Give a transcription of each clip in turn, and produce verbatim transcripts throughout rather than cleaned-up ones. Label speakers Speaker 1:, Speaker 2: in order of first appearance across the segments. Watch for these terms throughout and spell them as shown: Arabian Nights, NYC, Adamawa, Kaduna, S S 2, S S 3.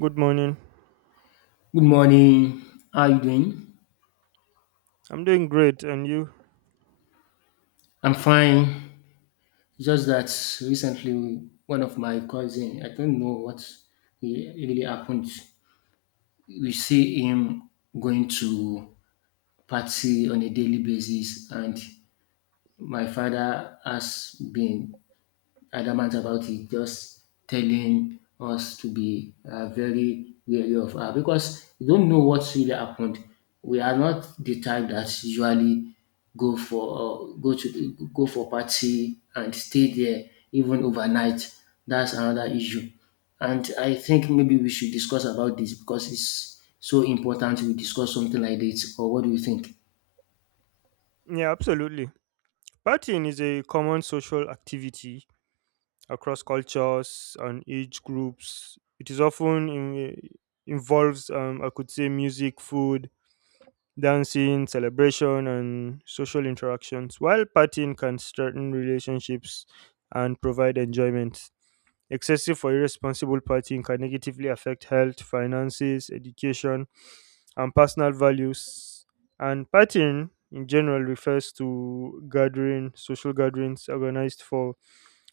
Speaker 1: Good morning.
Speaker 2: Good morning. How are you doing?
Speaker 1: I'm doing great, and you?
Speaker 2: I'm fine. Just that recently, one of my cousin, I don't know what he- really happened. We see him going to party on a daily basis, and my father has been adamant about it, just telling us to be uh, very wary of her because you don't know what's really happened. We are not the type that usually go for uh, go to go for party and stay there even overnight. That's another issue, and I think maybe we should discuss about this because it's so important we discuss something like this. Or what do you think?
Speaker 1: Yeah, absolutely. Partying is a common social activity across cultures and age groups. It is often in, involves, um, I could say, music, food, dancing, celebration, and social interactions. While partying can strengthen relationships and provide enjoyment, excessive or irresponsible partying can negatively affect health, finances, education, and personal values. And partying in general refers to gathering, social gatherings organized for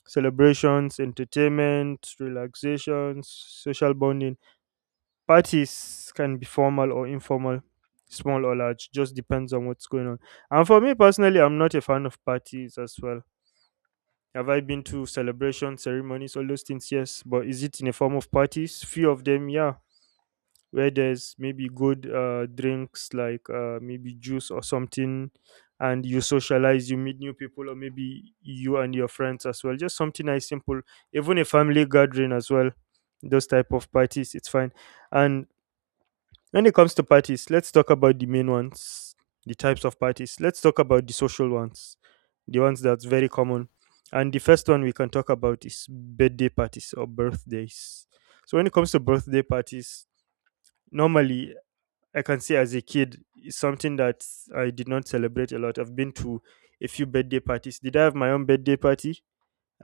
Speaker 1: celebrations, entertainment, relaxations, social bonding. Parties can be formal or informal, small or large, just depends on what's going on. And for me personally, I'm not a fan of parties as well. Have I been to celebrations, ceremonies, all those things? Yes. But is it in a form of parties? Few of them, yeah, where there's maybe good uh, drinks like uh, maybe juice or something, and you socialize, you meet new people, or maybe you and your friends as well, just something nice, simple, even a family gathering as well. Those type of parties, it's fine. And when it comes to parties, let's talk about the main ones, the types of parties. Let's talk about the social ones, the ones that's very common. And the first one we can talk about is birthday parties or birthdays. So when it comes to birthday parties, normally, I can say as a kid is something that I did not celebrate a lot. I've been to a few birthday parties. Did I have my own birthday party?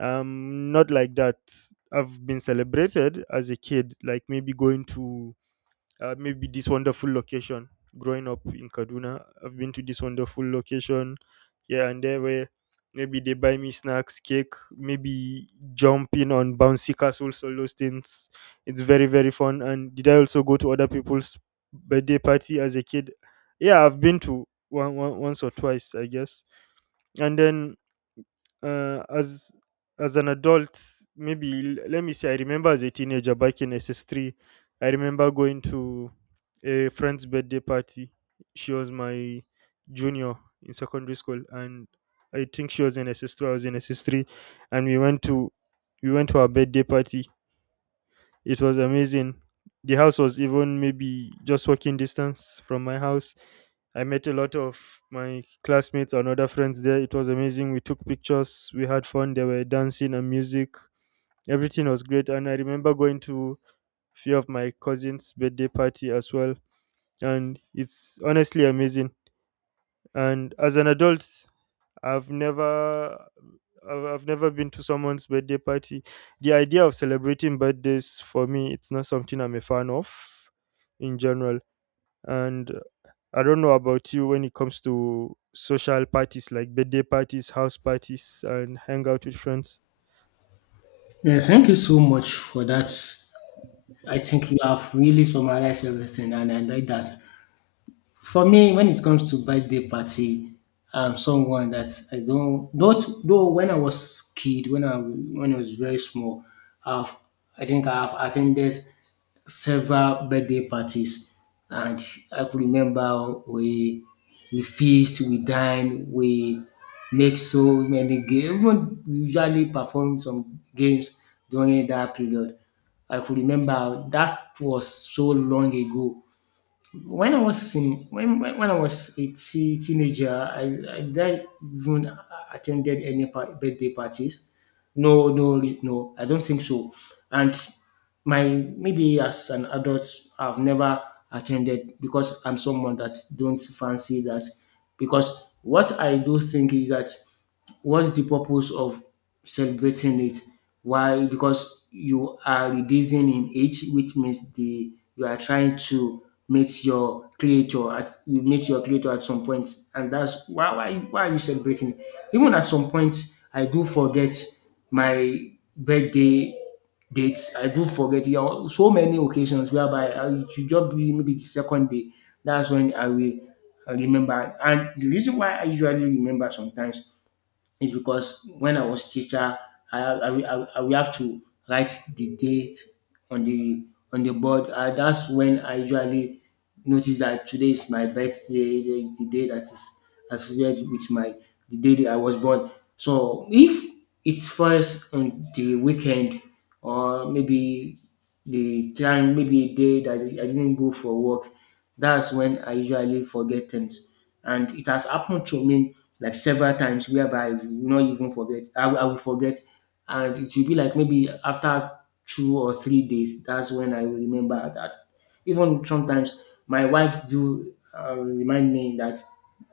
Speaker 1: Um, not like that. I've been celebrated as a kid, like maybe going to uh, maybe this wonderful location. Growing up in Kaduna, I've been to this wonderful location here and there where maybe they buy me snacks, cake, maybe jumping on bouncy castles, all those things. It's very, very fun. And did I also go to other people's birthday party as a kid? Yeah, I've been to one, one once or twice, I guess. And then uh, as as an adult, maybe l- let me say, I remember as a teenager back in S S three. I remember going to a friend's birthday party. She was my junior in secondary school, and I think she was in S S two, I was in S S three, and we went to we went to her birthday party. It was amazing. The house was even maybe just walking distance from my house. I met a lot of my classmates and other friends there. It was amazing. We took pictures, we had fun, there were dancing and music. Everything was great. And I remember going to few of my cousins' birthday party as well. And it's honestly amazing. And as an adult, I've never I've I've never been to someone's birthday party. The idea of celebrating birthdays for me, it's not something I'm a fan of in general. And I don't know about you when it comes to social parties like birthday parties, house parties, and hang out with friends.
Speaker 2: Yeah, thank you so much for that. I think you have really summarized everything, and I like that. For me, when it comes to birthday party, I'm someone that I don't. Not though when I was kid, when I when I was very small, I've I think I've attended several birthday parties, and I could remember we we feast, we dine, we make so many games. Even we usually perform some games during that period. I could remember that was so long ago when I was in when when when I was a te- teenager, I I didn't even attended any par- birthday parties. No, no, no, I don't think so. And my maybe as an adult, I've never attended because I'm someone that don't fancy that. Because what I do think is that what's the purpose of celebrating it? Why? Because you are reducing in age, which means the you are trying to meet your creator at you meet your creator at some point, and that's why why why are you celebrating? Even at some point, I do forget my birthday dates. I do forget it on so many occasions whereby I, it should just be maybe the second day. That's when I will remember. And the reason why I usually remember sometimes is because when I was teacher, I, I, will- I, I will have to write the date on the on the board. Uh, that's when I usually notice that today is my birthday, the, the day that is associated with my the day that I was born. So if it falls on the weekend or maybe the time, maybe a day that I didn't go for work, that's when I usually forget things. And it has happened to me like several times whereby you will not even forget. I, will- I will forget. And it will be like maybe after two or three days, that's when I will remember that. Even sometimes my wife do uh, remind me that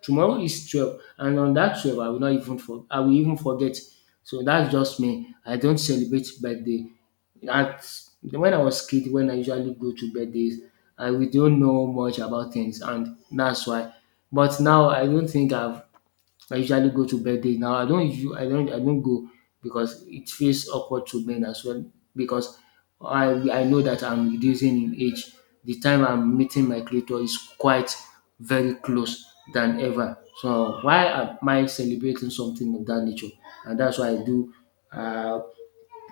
Speaker 2: tomorrow is twelve and on that twelve I will not even for, I will even forget. So that's just me. I don't celebrate birthday. At, when I was kid, when I usually go to birthdays, I we don't know much about things and that's why. But now I don't think I've I usually go to birthday now. I don't usu- I don't I don't go because it feels awkward to men as well because I I know that I'm reducing in age. The time I'm meeting my creator is quite very close than ever. So why am I celebrating something of that nature? And that's why I do. Uh,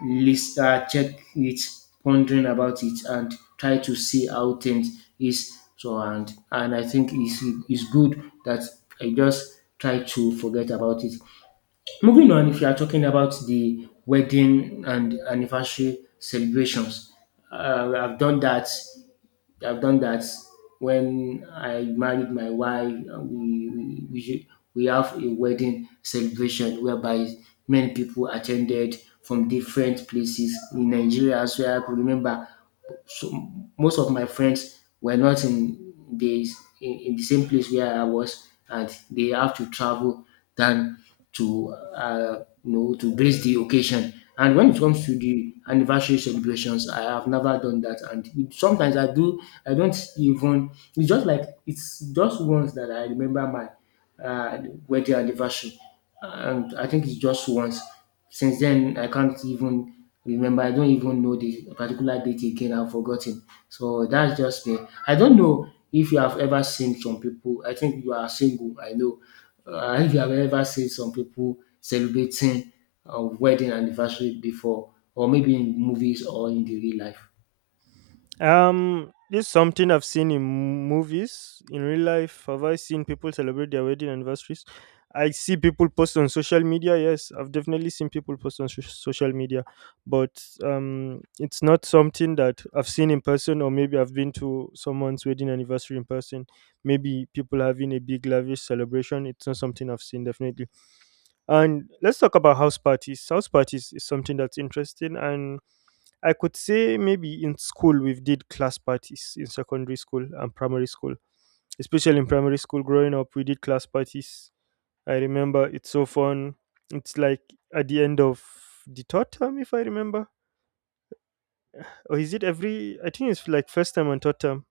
Speaker 2: list uh, Check it pondering about it and try to see how things is so and and I think it's it's good that I just try to forget about it. Moving on, if you are talking about the wedding and anniversary celebrations, uh, i've done that I've done that when I married my wife. Uh, We we we, ju- we have a wedding celebration whereby many people attended from different places in Nigeria as well. I could remember so most of my friends were not in the in, in the same place where I was, and they have to travel than to uh, you know to grace the occasion. And when it comes to the anniversary celebrations, I have never done that. And it- sometimes I do, I don't even. It's just like it's just once that I remember my uh, wedding anniversary, and I think it's just once. Since then, I can't even remember. I don't even know the particular date again. I've forgotten. So that's just me. I don't know if you have ever seen some people. I think you are single. I know. Uh, if you have ever seen some people celebrating a wedding anniversary before, or maybe in movies or in the real life.
Speaker 1: Um, this is something I've seen in movies. In real life, have I seen people celebrate their wedding anniversaries? I see people post on social media. Yes, I've definitely seen people post on so- social media, but um, it's not something that I've seen in person, or maybe I've been to someone's wedding anniversary in person. Maybe people having a big lavish celebration. It's not something I've seen definitely. And let's talk about house parties. House parties is something that's interesting, and I could say maybe in school we did class parties in secondary school and primary school. Especially in primary school growing up, we did class parties. I remember it's so fun. It's like at the end of the third term, if I remember. Or is it every, I think it's like first term and third term.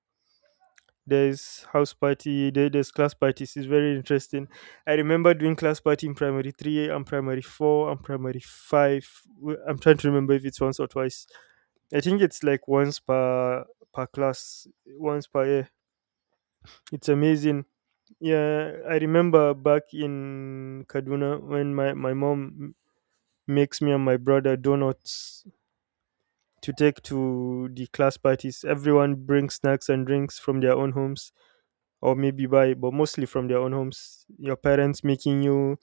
Speaker 1: There's house party, there, there's class parties. It's very interesting. I remember doing class party in primary three and primary four and primary five. W- I'm trying to remember if it's once or twice. I think it's like once per per class, once per year. It's amazing. Yeah, I remember back in Kaduna when my my mom makes me and my brother donuts to take to the class parties. Everyone brings snacks and drinks from their own homes, or maybe buy, but mostly from their own homes. Your parents making you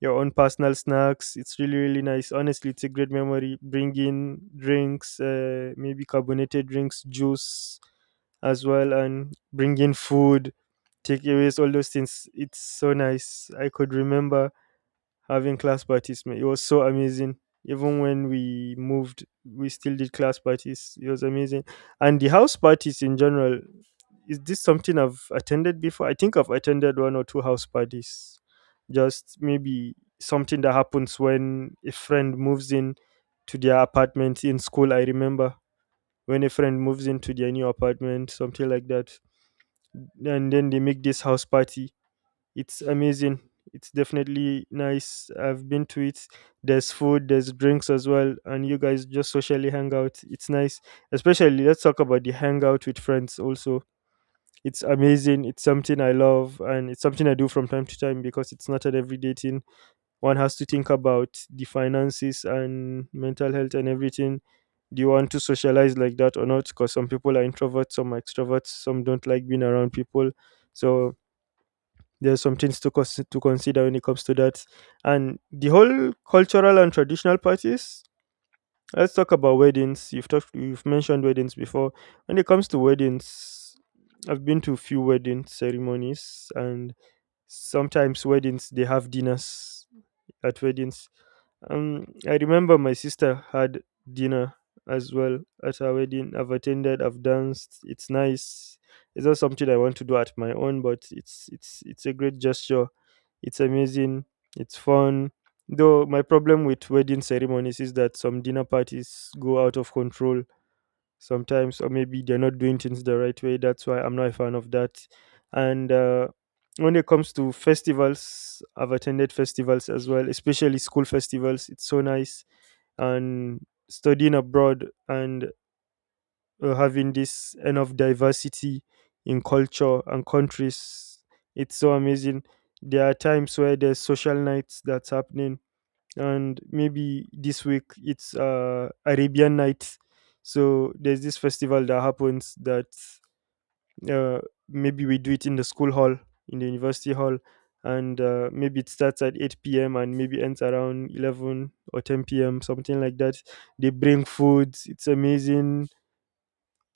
Speaker 1: your own personal snacks. It's really, really nice. Honestly, it's a great memory. Bringing drinks, uh, maybe carbonated drinks, juice as well, and bring in food, takeaways, all those things. It's so nice. I could remember having class parties, man. It was so amazing. Even when we moved, we still did class parties. It was amazing. And the house parties in general, is this something I've attended before? I think I've attended one or two house parties. Just maybe something that happens when a friend moves in to their apartment in school. I remember when a friend moves into their new apartment, something like that, and then they make this house party. It's amazing. It's definitely nice. I've been to it. There's food, there's drinks as well, and you guys just socially hang out. It's nice. Especially let's talk about the hangout with friends also. It's amazing. It's something I love, and it's something I do from time to time because it's not an everyday thing. One has to think about the finances and mental health and everything. Do you want to socialize like that or not? Because some people are introverts, some are extroverts, some don't like being around people. So there's some things to cons- to consider when it comes to that. And the whole cultural and traditional parties. Let's talk about weddings. You've talked, you've mentioned weddings before. When it comes to weddings, I've been to few wedding ceremonies, and sometimes weddings they have dinners at weddings. Um, I remember my sister had dinner as well at her wedding. I've attended, I've danced. It's nice. It's not something I want to do at my own, but it's it's it's a great gesture. It's amazing. It's fun. Though my problem with wedding ceremonies is that some dinner parties go out of control sometimes, or maybe they're not doing things the right way. That's why I'm not a fan of that. And uh, when it comes to festivals, I've attended festivals as well, especially school festivals. It's so nice. And studying abroad and uh, having this enough diversity in culture and countries, it's so amazing. There are times where there's social nights that's happening, and maybe this week it's uh, Arabian Nights. So there's this festival that happens that uh, maybe we do it in the school hall, in the university hall, and uh, maybe it starts at eight p m and maybe ends around eleven or ten p m, something like that. They bring foods. It's amazing.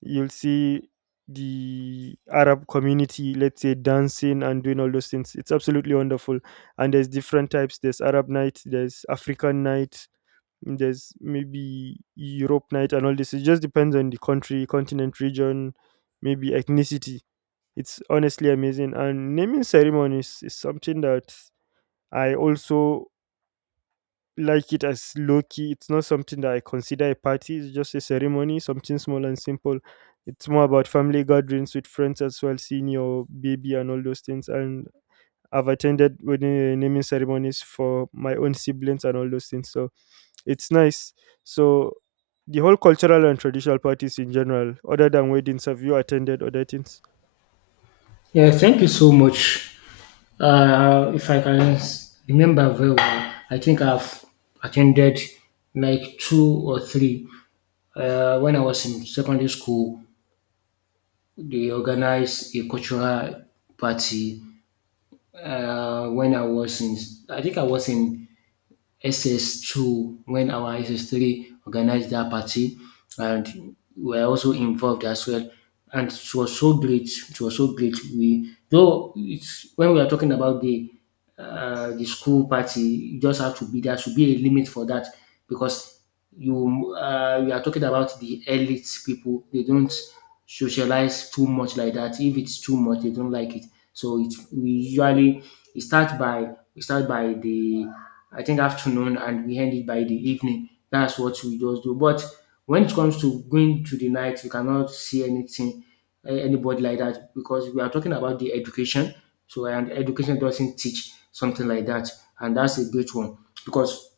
Speaker 1: You'll see the Arab community, let's say, dancing and doing all those things. It's absolutely wonderful. And there's different types. There's Arab night. There's African night, there's maybe Europe night and all this. It just depends on the country, continent, region, maybe ethnicity. It's honestly amazing. And naming ceremonies is something that I also like it as low key. It's not something that I consider a party. It's just a ceremony, something small and simple. It's more about family gatherings with friends as well, seeing your baby and all those things. And I've attended wedding naming ceremonies for my own siblings and all those things. So it's nice. So the whole cultural and traditional parties in general, other than weddings, have you attended other things?
Speaker 2: Yeah, thank you so much. Uh, if I can s- remember very well, I think I've attended like two or three. Uh, when I was in secondary school, they organized a cultural party. Uh, when I was in, I think I was in S S two when our S S three organized that party and we were also involved as well. And it was so great. It was so great. We though it's when we are talking about the uh, the school party, you just have to be there should be a limit for that because you uh, we are talking about the elite people. They don't socialize too much like that. If it's too much, they don't like it. So it we usually it starts by we start by the I think afternoon and we end it by the evening. That's what we just do. But when it comes to going to the night, you cannot see anything, eh, anybody like that because we are talking about the education. So and education doesn't teach something like that, and that's a great one because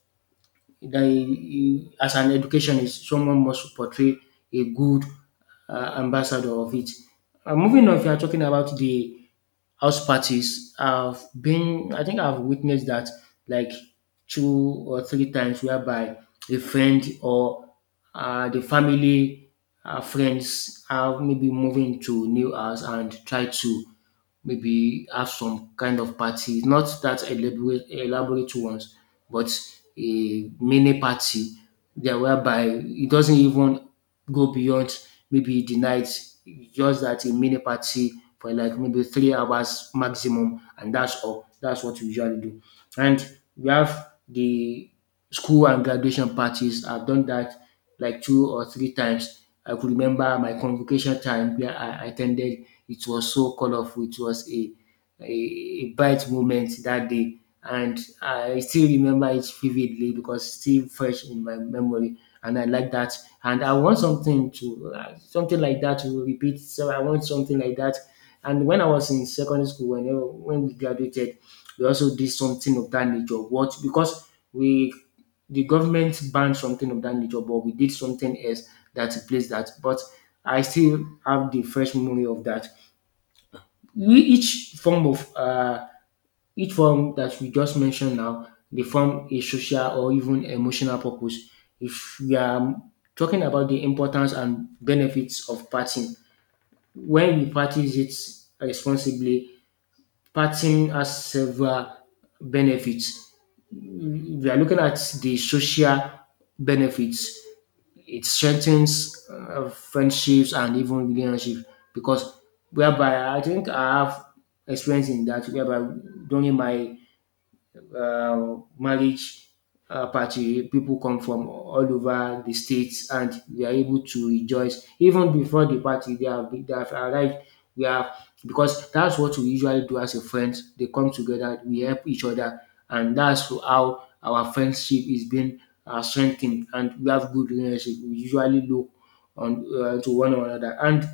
Speaker 2: the, as an educationist, someone must portray a good uh, ambassador of it. Uh, moving on, if you are talking about the house parties, i've been I think I've witnessed that like two or three times whereby a friend or uh, the family uh, friends are maybe moving to new house and try to maybe have some kind of party, not that elaborate, elaborate ones, but a mini party there whereby it doesn't even go beyond maybe the night, just that a mini party for like maybe three hours maximum, and that's all. That's what we usually do. And we have the school and graduation parties. I've done that like two or three times. I could remember my convocation time where I attended it was so colorful. It was a a, a bright moment that day, and I still remember it vividly because it's still fresh in my memory. And I like that. And I want something to uh, something like that to repeat. So I want something like that. And when I was in secondary school, when when we graduated, we also did something of that nature. What Because we the government banned something of that nature, but we did something else that replaced that. But I still have the fresh memory of that. We Each form of uh, each form that we just mentioned now they form a social or even emotional purpose. If we are talking about the importance and benefits of partying when we practice it responsibly, partying has several benefits. We are looking at the social benefits. It strengthens uh, friendships and even relationships because whereby I think I have experience in that whereby during my uh, marriage uh, party. People come from all over the states, and we are able to rejoice even before the party. They have been- they have arrived. We have because that's what we usually do as a friends. They come together, we help each other, and that's how our friendship is being uh, strengthened. And we have good relationship. We usually look on uh, to one another, and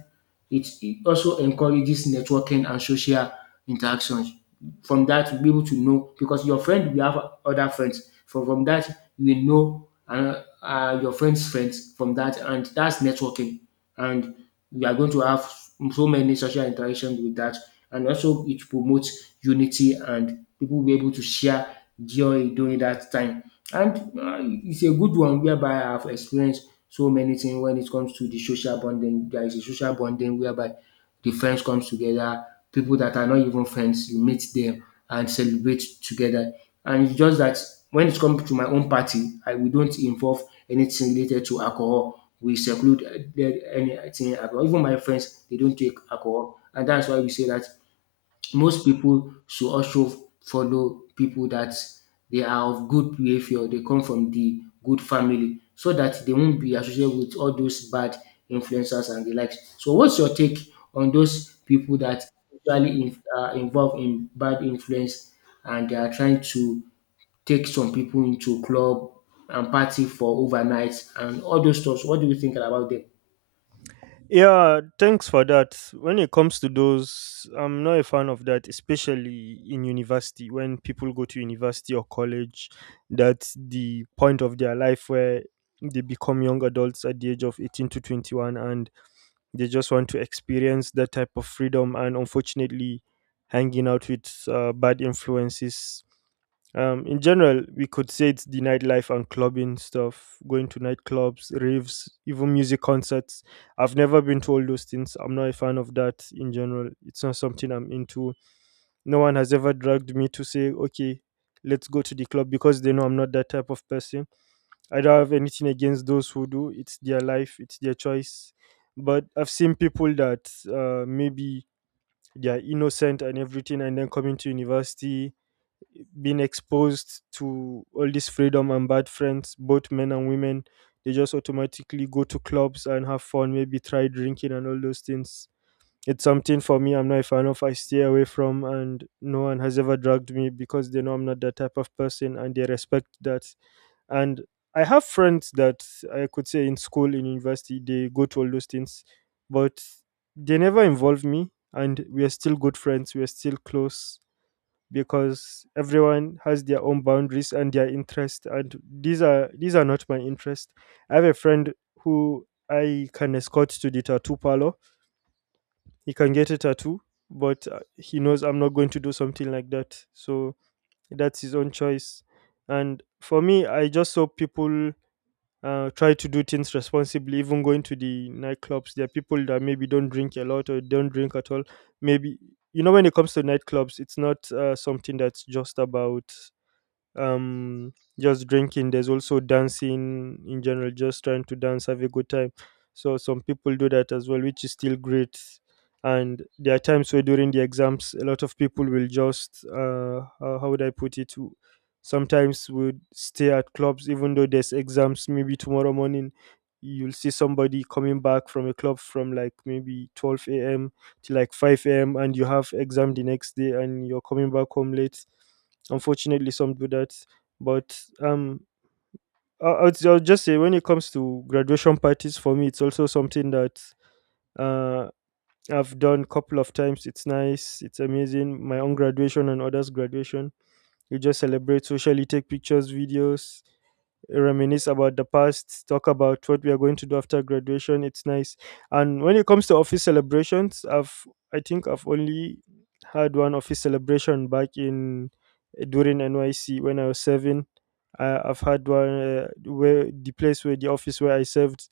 Speaker 2: it, it also encourages networking and social interactions. From that you'll be able to know because your friend will have other friends. From from that you will know uh, uh, your friend's friends from that, and that's networking. And we are going to have so many social interactions with that, and also it promotes unity and people will be able to share joy during that time. And uh, it's a good one whereby I have experienced so many things when it comes to the social bonding. There is a social bonding whereby the friends comes together, people that are not even friends, you meet them and celebrate together. And it's just that when it comes to my own party, I we don't involve anything related to alcohol. We seclude uh, the- anything alcohol. Even my friends, they don't take alcohol, and that's why we say that most people should also follow people that they are of good behaviour, they come from the good family so that they won't be associated with all those bad influencers and the likes. So what's your take on those people that usually in, are involved in bad influence and they are trying to take some people into club and party for overnight and all those stuffs. What do you think about them?
Speaker 1: Yeah, thanks for that. When it comes to those, I'm not a fan of that, especially in university. When people go to university or college, that's the point of their life where they become young adults at the age of eighteen to twenty-one, and they just want to experience that type of freedom, and unfortunately hanging out with uh, bad influences. Um, in general, we could say it's the nightlife and clubbing stuff, going to nightclubs, raves, even music concerts. I've never been to all those things. I'm not a fan of that in general. It's not something I'm into. No one has ever dragged me to say, okay, let's go to the club because they know I'm not that type of person. I don't have anything against those who do. It's their life, it's their choice. But I've seen people that uh, maybe they are innocent and everything, and then coming to university, being exposed to all this freedom and bad friends, both men and women. They just automatically go to clubs and have fun, maybe try drinking and all those things. It's something for me I'm not a fan of. I stay away from, and no one has ever dragged me because they know I'm not that type of person and they respect that, and I have friends that I could say in school, in university, they go to all those things, but they never involve me. And we are still good friends. We are still close because everyone has their own boundaries and their interest. And these are these are not my interest. I have a friend who I can escort to the tattoo parlor. He can get a tattoo, but uh, he knows I'm not going to do something like that. So that's his own choice. And for me, I just saw people uh, try to do things responsibly. Even going to the nightclubs, there are people that maybe don't drink a lot or don't drink at all. Maybe you know when it comes to nightclubs, it's not uh, something that's just about um just drinking. There's also dancing in general, just trying to dance, have a good time. So some people do that as well, which is still great. And there are times where during the exams a lot of people will just uh how, how would I put it, w- sometimes would stay at clubs even though there's exams maybe tomorrow morning. You'll see somebody coming back from a club from like maybe twelve a m to like five a m, and you have exam the next day and you're coming back home late. Unfortunately, some do that, but um, I- I'll, I'll just say, when it comes to graduation parties, for me, it's also something that uh, I've done a couple of times. It's nice, it's amazing. My own graduation and others' graduation. You just celebrate socially, take pictures, videos, reminisce about the past, talk about what we are going to do after graduation. It's nice. And when it comes to office celebrations, I've I think I've only had one office celebration back in eh, during N Y C when I was serving. I, I've had one, uh, where the place where the office where I served,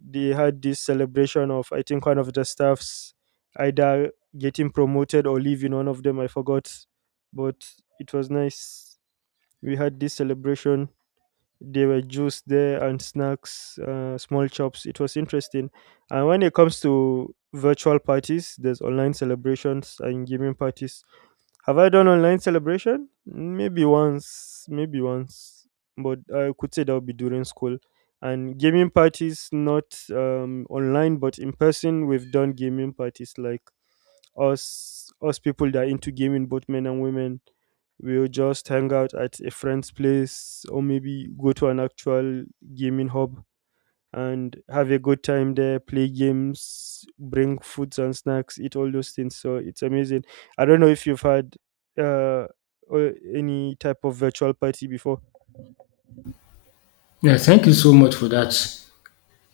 Speaker 1: they had this celebration of, I think, one of the staffs either getting promoted or leaving. One of them I forgot, but it was nice. We had this celebration, there were juice there and snacks, uh, small chops. It was interesting. And when it comes to virtual parties, there's online celebrations and gaming parties. Have I done online celebration? Maybe once, maybe once, but I could say that would be during school. And gaming parties, not um, online, but in person, we've done gaming parties, like us us people that are into gaming, both men and women, we'll just hang out at a friend's place or maybe go to an actual gaming hub and have a good time there, play games, bring foods and snacks, eat all those things. So it's amazing. I don't know if you've had uh, or any type of virtual party before.
Speaker 2: Yeah, thank you so much for that.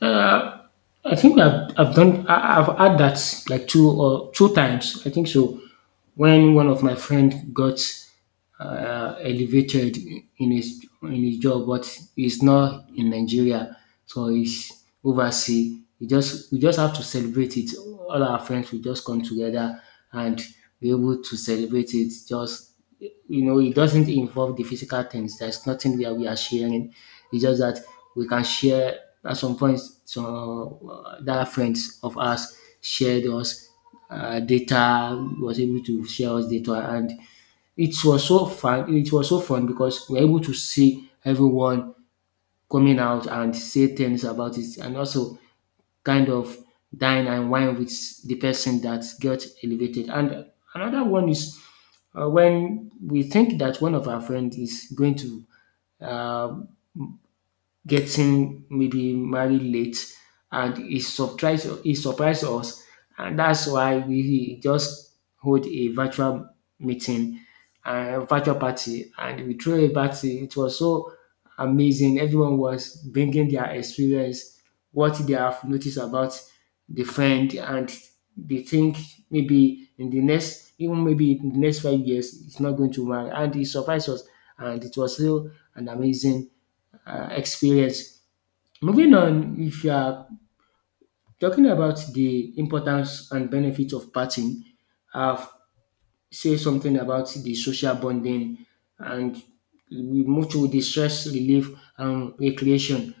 Speaker 2: um I think I've I've done I, I've had that like two or two times. I think so. When one of my friend got uh, elevated in his in his job, but he's not in Nigeria, so he's overseas. We just we just have to celebrate it. All our friends will just come together and be able to celebrate it. Just, you know, it doesn't involve the physical things. There's nothing that we are sharing. It's just that we can share at some point, so uh, that friends of ours shared us uh, data. Was able to share us data, and it was so fun. It was so fun because we are able to see everyone coming out and say things about it, and also kind of dine and wine with the person that got elevated. And another one is uh, when we think that one of our friends is going to uh, getting maybe married late, and it surprised it surprised us, and that's why we just hold a virtual meeting a virtual party, and we threw a party. It was so amazing. Everyone was bringing their experience, what they have noticed about the friend, and they think maybe in the next even maybe in the next five years it's not going to marry, and it surprised us, and it was still an amazing uh, experience. Moving on, if you are talking about the importance and benefits of partying, I've say something about the social bonding, and we move to the stress relief and recreation.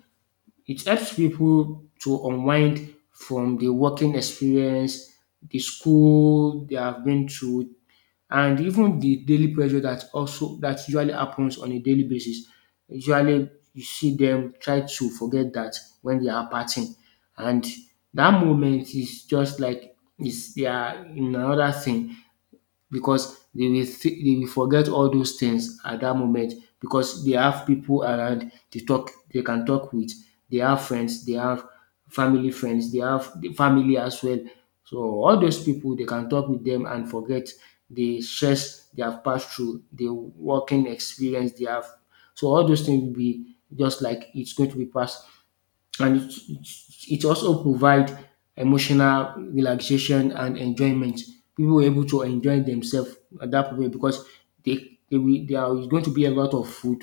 Speaker 2: It helps people to unwind from the working experience, the school they have been through, and even the daily pressure that also that usually happens on a daily basis. Usually, you see them try to forget that when they are parting, and that moment is just like is they are in another thing, because they will th- they will forget all those things at that moment, because they have people around to talk they can talk with. They have friends, they have family friends, they have the family as well. So all those people, they can talk with them and forget the stress they have passed through, the working experience they have. So all those things will be just like it's going to be passed, and it, it it also provide emotional relaxation and enjoyment. People were able to enjoy themselves at that way because they, they will, there is going to be a lot of food,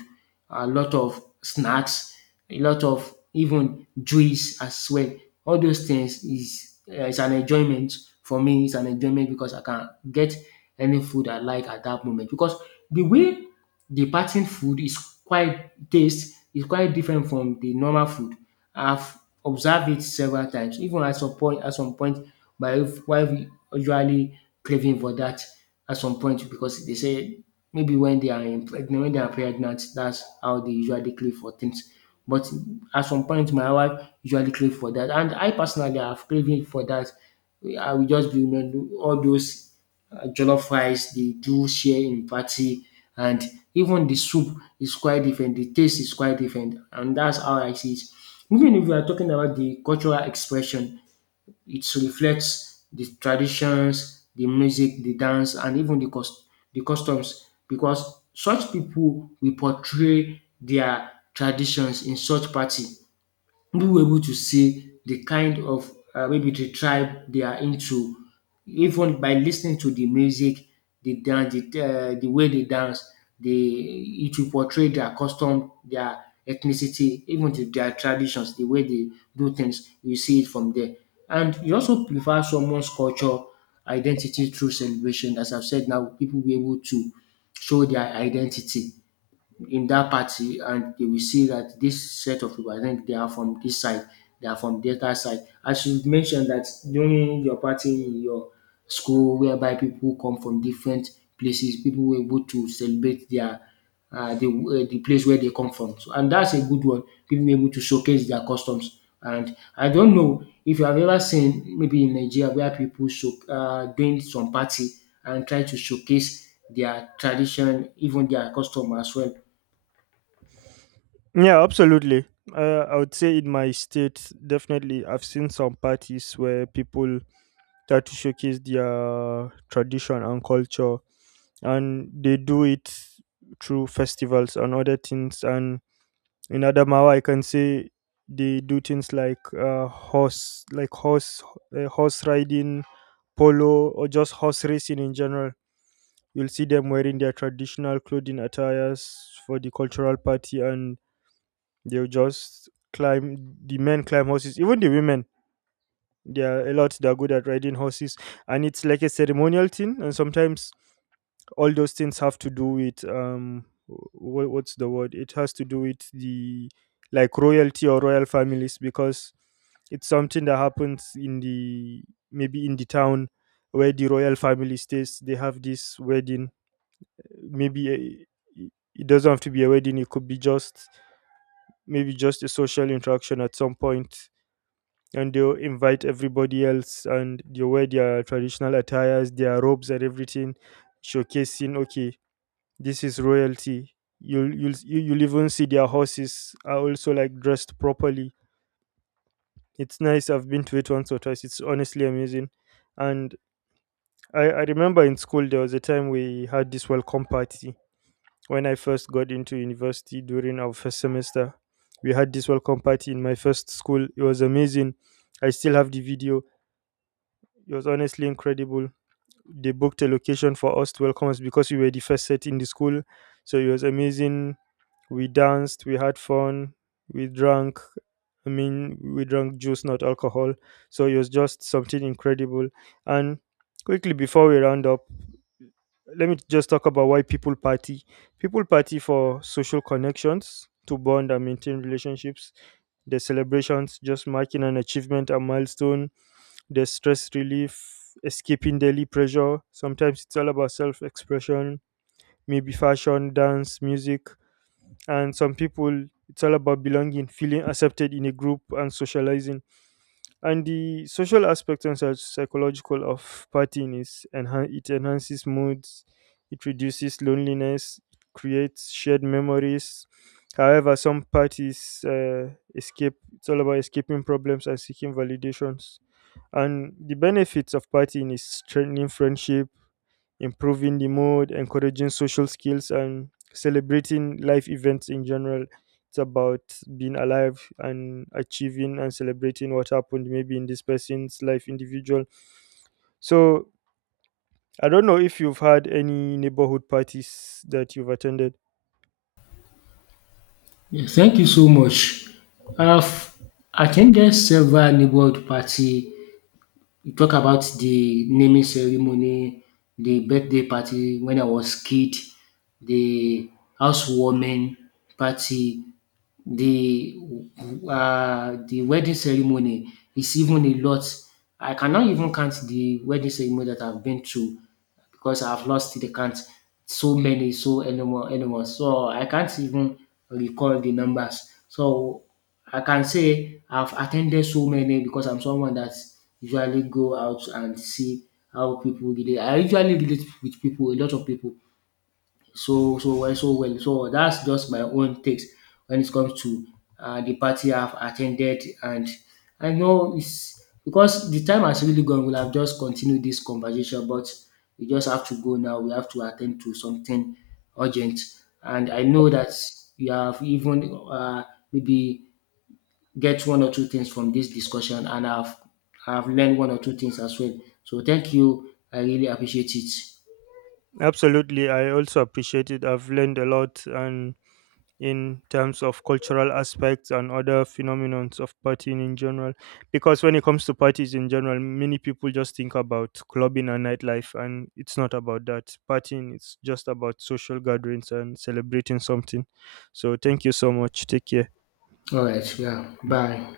Speaker 2: a lot of snacks, a lot of even juice as well. All those things is uh, is an enjoyment for me. It's an enjoyment because I can get any food I like at that moment, because the way the pattern food is quite, taste is quite different from the normal food. I've observed it several times, even at some point at some point my wife usually craving for that at some point, because they say maybe when they are in pregnant when they are pregnant, that's how they usually crave for things. But at some point my wife usually crave for that, and I personally have craving for that. I will just be remembering all those uh, jollof rice, they do share in party, and even the soup is quite different. The taste is quite different, and that's how I see it. Even if we are talking about the cultural expression, it reflects the traditions, the music, the dance, and even the cost, the customs, because such people will portray their traditions in such party. Who able to say the kind of um maybe the tribe they are into. Even by lis ten ing to the music, the dance, the um the way they dance, they it will portray their custom, their ethnicity, even to their traditions, the way they do things, you see it from there. And you also prefer someone's culture identity through celebration. As I've said now, pipu be able to show their identity in that party, and they will see that this set of people, I think they are from this side, they are from the other side. As you mentioned that during your party in your school, whereby people come from different places, people were able to celebrate their uh, the, uh, the place where they come from. So, and that's a good one. People were able to showcase their customs. And I don't know if you have ever seen maybe in Nigeria where people show, uh, doing some party and try to showcase their tradition, even their custom as well.
Speaker 1: Yeah, absolutely. Uh, I would say in my state, definitely, I've seen some parties where people try to showcase their tradition and culture, and they do it through festivals and other things. And in Adamawa, I can say they do things like uh, horse, like horse, uh, horse riding, polo, or just horse racing in general. You'll see them wearing their traditional clothing attires for the cultural party, and they'll just climb. The men climb horses. Even the women, there are a lot that are good at riding horses, and it's like a ceremonial thing. And sometimes all those things have to do with um, wh- what's the word? It has to do with, the like, royalty or royal families, because it's something that happens in the, maybe in the town where the royal family stays. They have this wedding, maybe a, it doesn't have to be a wedding, it could be just maybe just a social interaction at some point, and they'll invite everybody else and they wear their traditional attires, their robes and everything, showcasing, okay, this is royalty. You'll you'll you- you'll even see their horses are also like dressed properly. It's nice, I've been to it once or twice, it's honestly amazing. And i i remember in school there was a time we had this welcome party. When I first got into university during our first semester, we had this welcome party in my first school. It was amazing, I still have the video. It was honestly incredible. They booked a location for us to welcome us because we were the first set in the school. So it was amazing. We danced, we had fun, we drank. I mean, we drank juice, not alcohol. So it was just something incredible. And quickly before we round up, let me just talk about why people party. People party for social connections, to bond and maintain relationships. The celebrations, just marking an achievement, a milestone. There's stress relief, escaping daily pressure. Sometimes it's all about self expression, maybe fashion, dance, music. And some people, it's all about belonging, feeling accepted in a group, and socializing. And the social aspect and psych- psychological of partying is enhan- it enhances moods, it reduces loneliness, it creates shared memories. However, some parties, uh, escape. It's all about escaping problems and seeking validations. And the benefits of partying is strengthening friendship, improving the mood, encouraging social skills, and celebrating life events in general. It's about being alive and achieving and celebrating what happened maybe in this person's life individual. So I don't know if you've had any neighborhood parties that you've attended.
Speaker 2: Yeah, thank you so much. I've attended several neighborhood party. You talk about the naming ceremony, the birthday party when I was kid, the housewarming party, the uh, the wedding ceremony. It's even a lot. I cannot even count the wedding ceremony that I've been to, because I've lost the count. So many, so anymore, anymore. So I can't even recall the numbers. So I can say I've attended so many because I'm someone that usually go out and see how people relate. I usually relate with people, a lot of people, so so well so well. So that's just my own takes when it comes to uh, the party I've attended. And I know it's because the time has really gone. We'll have just continued this conversation, but we just have to go now. We have to attend to something urgent, and I know that you have even uh, maybe get one or two things from this discussion, and I've I've learned one or two things as well. So thank you. I really appreciate it.
Speaker 1: Absolutely. I also appreciate it. I've learned a lot, and in terms of cultural aspects and other phenomenons of partying in general, because when it comes to parties in general, many people just think about clubbing and nightlife, and it's not about that. Partying is just about social gatherings and celebrating something. So thank you so much, take care.
Speaker 2: All right. Yeah. Bye.